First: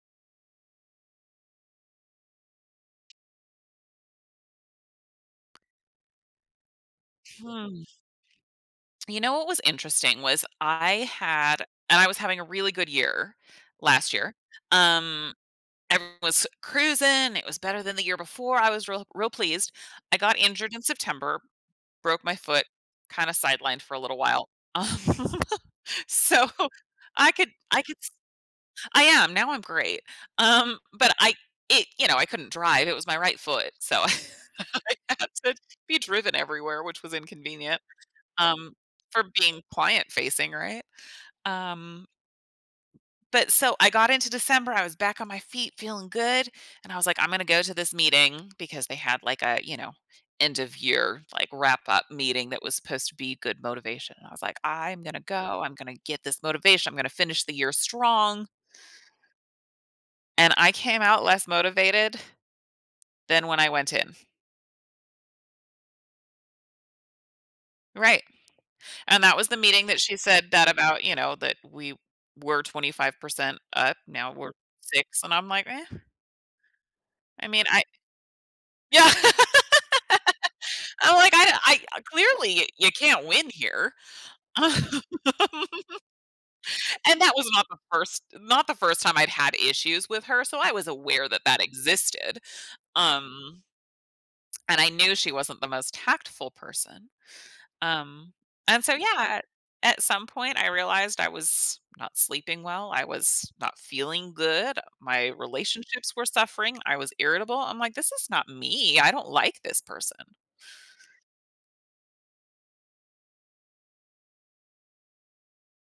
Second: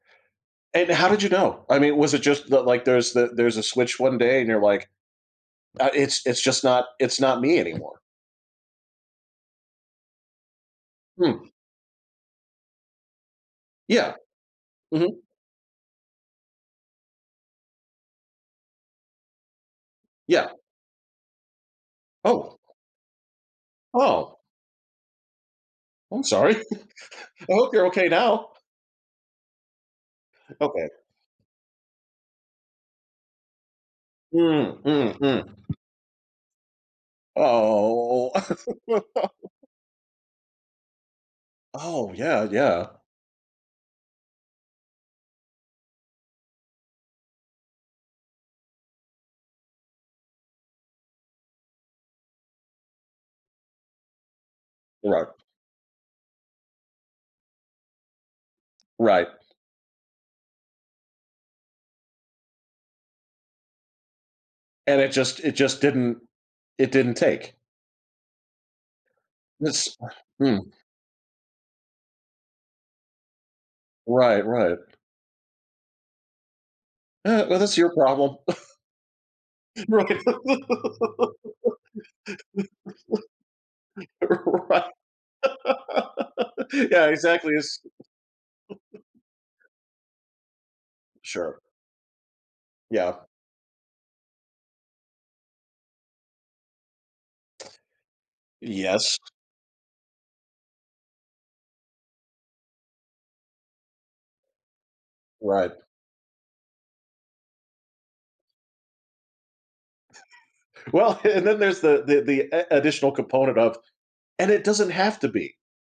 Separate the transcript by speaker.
Speaker 1: And how did you know? I mean, was it just the, like, there's the there's a switch one day and you're like, "Uh, it's it's just not it's not me
Speaker 2: Hmm.
Speaker 1: anymore."
Speaker 2: You know what was interesting was I
Speaker 1: Hmm.
Speaker 2: had and I was having a really good year last
Speaker 1: Yeah.
Speaker 2: year.
Speaker 1: Mhm.
Speaker 2: Um, and it was cruising, it was better than the year before. I was real real pleased. I got
Speaker 1: Yeah.
Speaker 2: injured in September, broke my
Speaker 1: Oh.
Speaker 2: foot, kind of sidelined for a little
Speaker 1: Oh.
Speaker 2: while. Um,
Speaker 1: Oh, I'm
Speaker 2: so
Speaker 1: sorry.
Speaker 2: I could
Speaker 1: I hope
Speaker 2: I
Speaker 1: you're
Speaker 2: could
Speaker 1: okay
Speaker 2: s
Speaker 1: now.
Speaker 2: I am, now I'm great, um,
Speaker 1: Okay.
Speaker 2: but I i you know, I couldn't drive, it was my right foot. So
Speaker 1: Mm,
Speaker 2: I
Speaker 1: mm,
Speaker 2: had to
Speaker 1: mm.
Speaker 2: be driven everywhere, which was inconvenient,
Speaker 1: Oh.
Speaker 2: um, for being client facing, right? Um...
Speaker 1: Oh, yeah, yeah.
Speaker 2: But so I got into December, I was back on my feet feeling good. And I was like, "I'm gonna go to this meeting." Because they had like a, you know, end of year, like, wrap up meeting that was supposed to be good motivation. I was like, "I'm gonna
Speaker 1: Right.
Speaker 2: go, I'm gonna get this motivation, I'm gonna finish the year strong"
Speaker 1: Right.
Speaker 2: and I came out less motivated than when I went in.
Speaker 1: And it just it just didn't it didn't take.
Speaker 2: Right. And that was the meeting
Speaker 1: This
Speaker 2: that she said that
Speaker 1: Mm.
Speaker 2: about, you know, that we were 25% up, now
Speaker 1: Right,
Speaker 2: we're
Speaker 1: right.
Speaker 2: 6 And I'm like, eh.
Speaker 1: Uh,
Speaker 2: I
Speaker 1: well,
Speaker 2: mean,
Speaker 1: that's
Speaker 2: I
Speaker 1: your problem.
Speaker 2: Yeah!
Speaker 1: Right.
Speaker 2: I'm like, "I I clearly you can't win here."
Speaker 1: Right. Yeah,
Speaker 2: And that was
Speaker 1: exactly,
Speaker 2: not the
Speaker 1: is
Speaker 2: first not the first time I've had issues with her, so I was aware that
Speaker 1: Sure.
Speaker 2: that existed,
Speaker 1: Yeah.
Speaker 2: um And I knew she wasn't the most tactful person. Um, and so, yeah,
Speaker 1: Yes.
Speaker 2: ah, at some point I realized I was not sleeping well, I was not feeling good, My
Speaker 1: Right.
Speaker 2: relationships were suffering. I was irritable. I'm like, "This is not me, I don't like this person."
Speaker 1: Well, and then there's the the a additional component of and it doesn't have to be.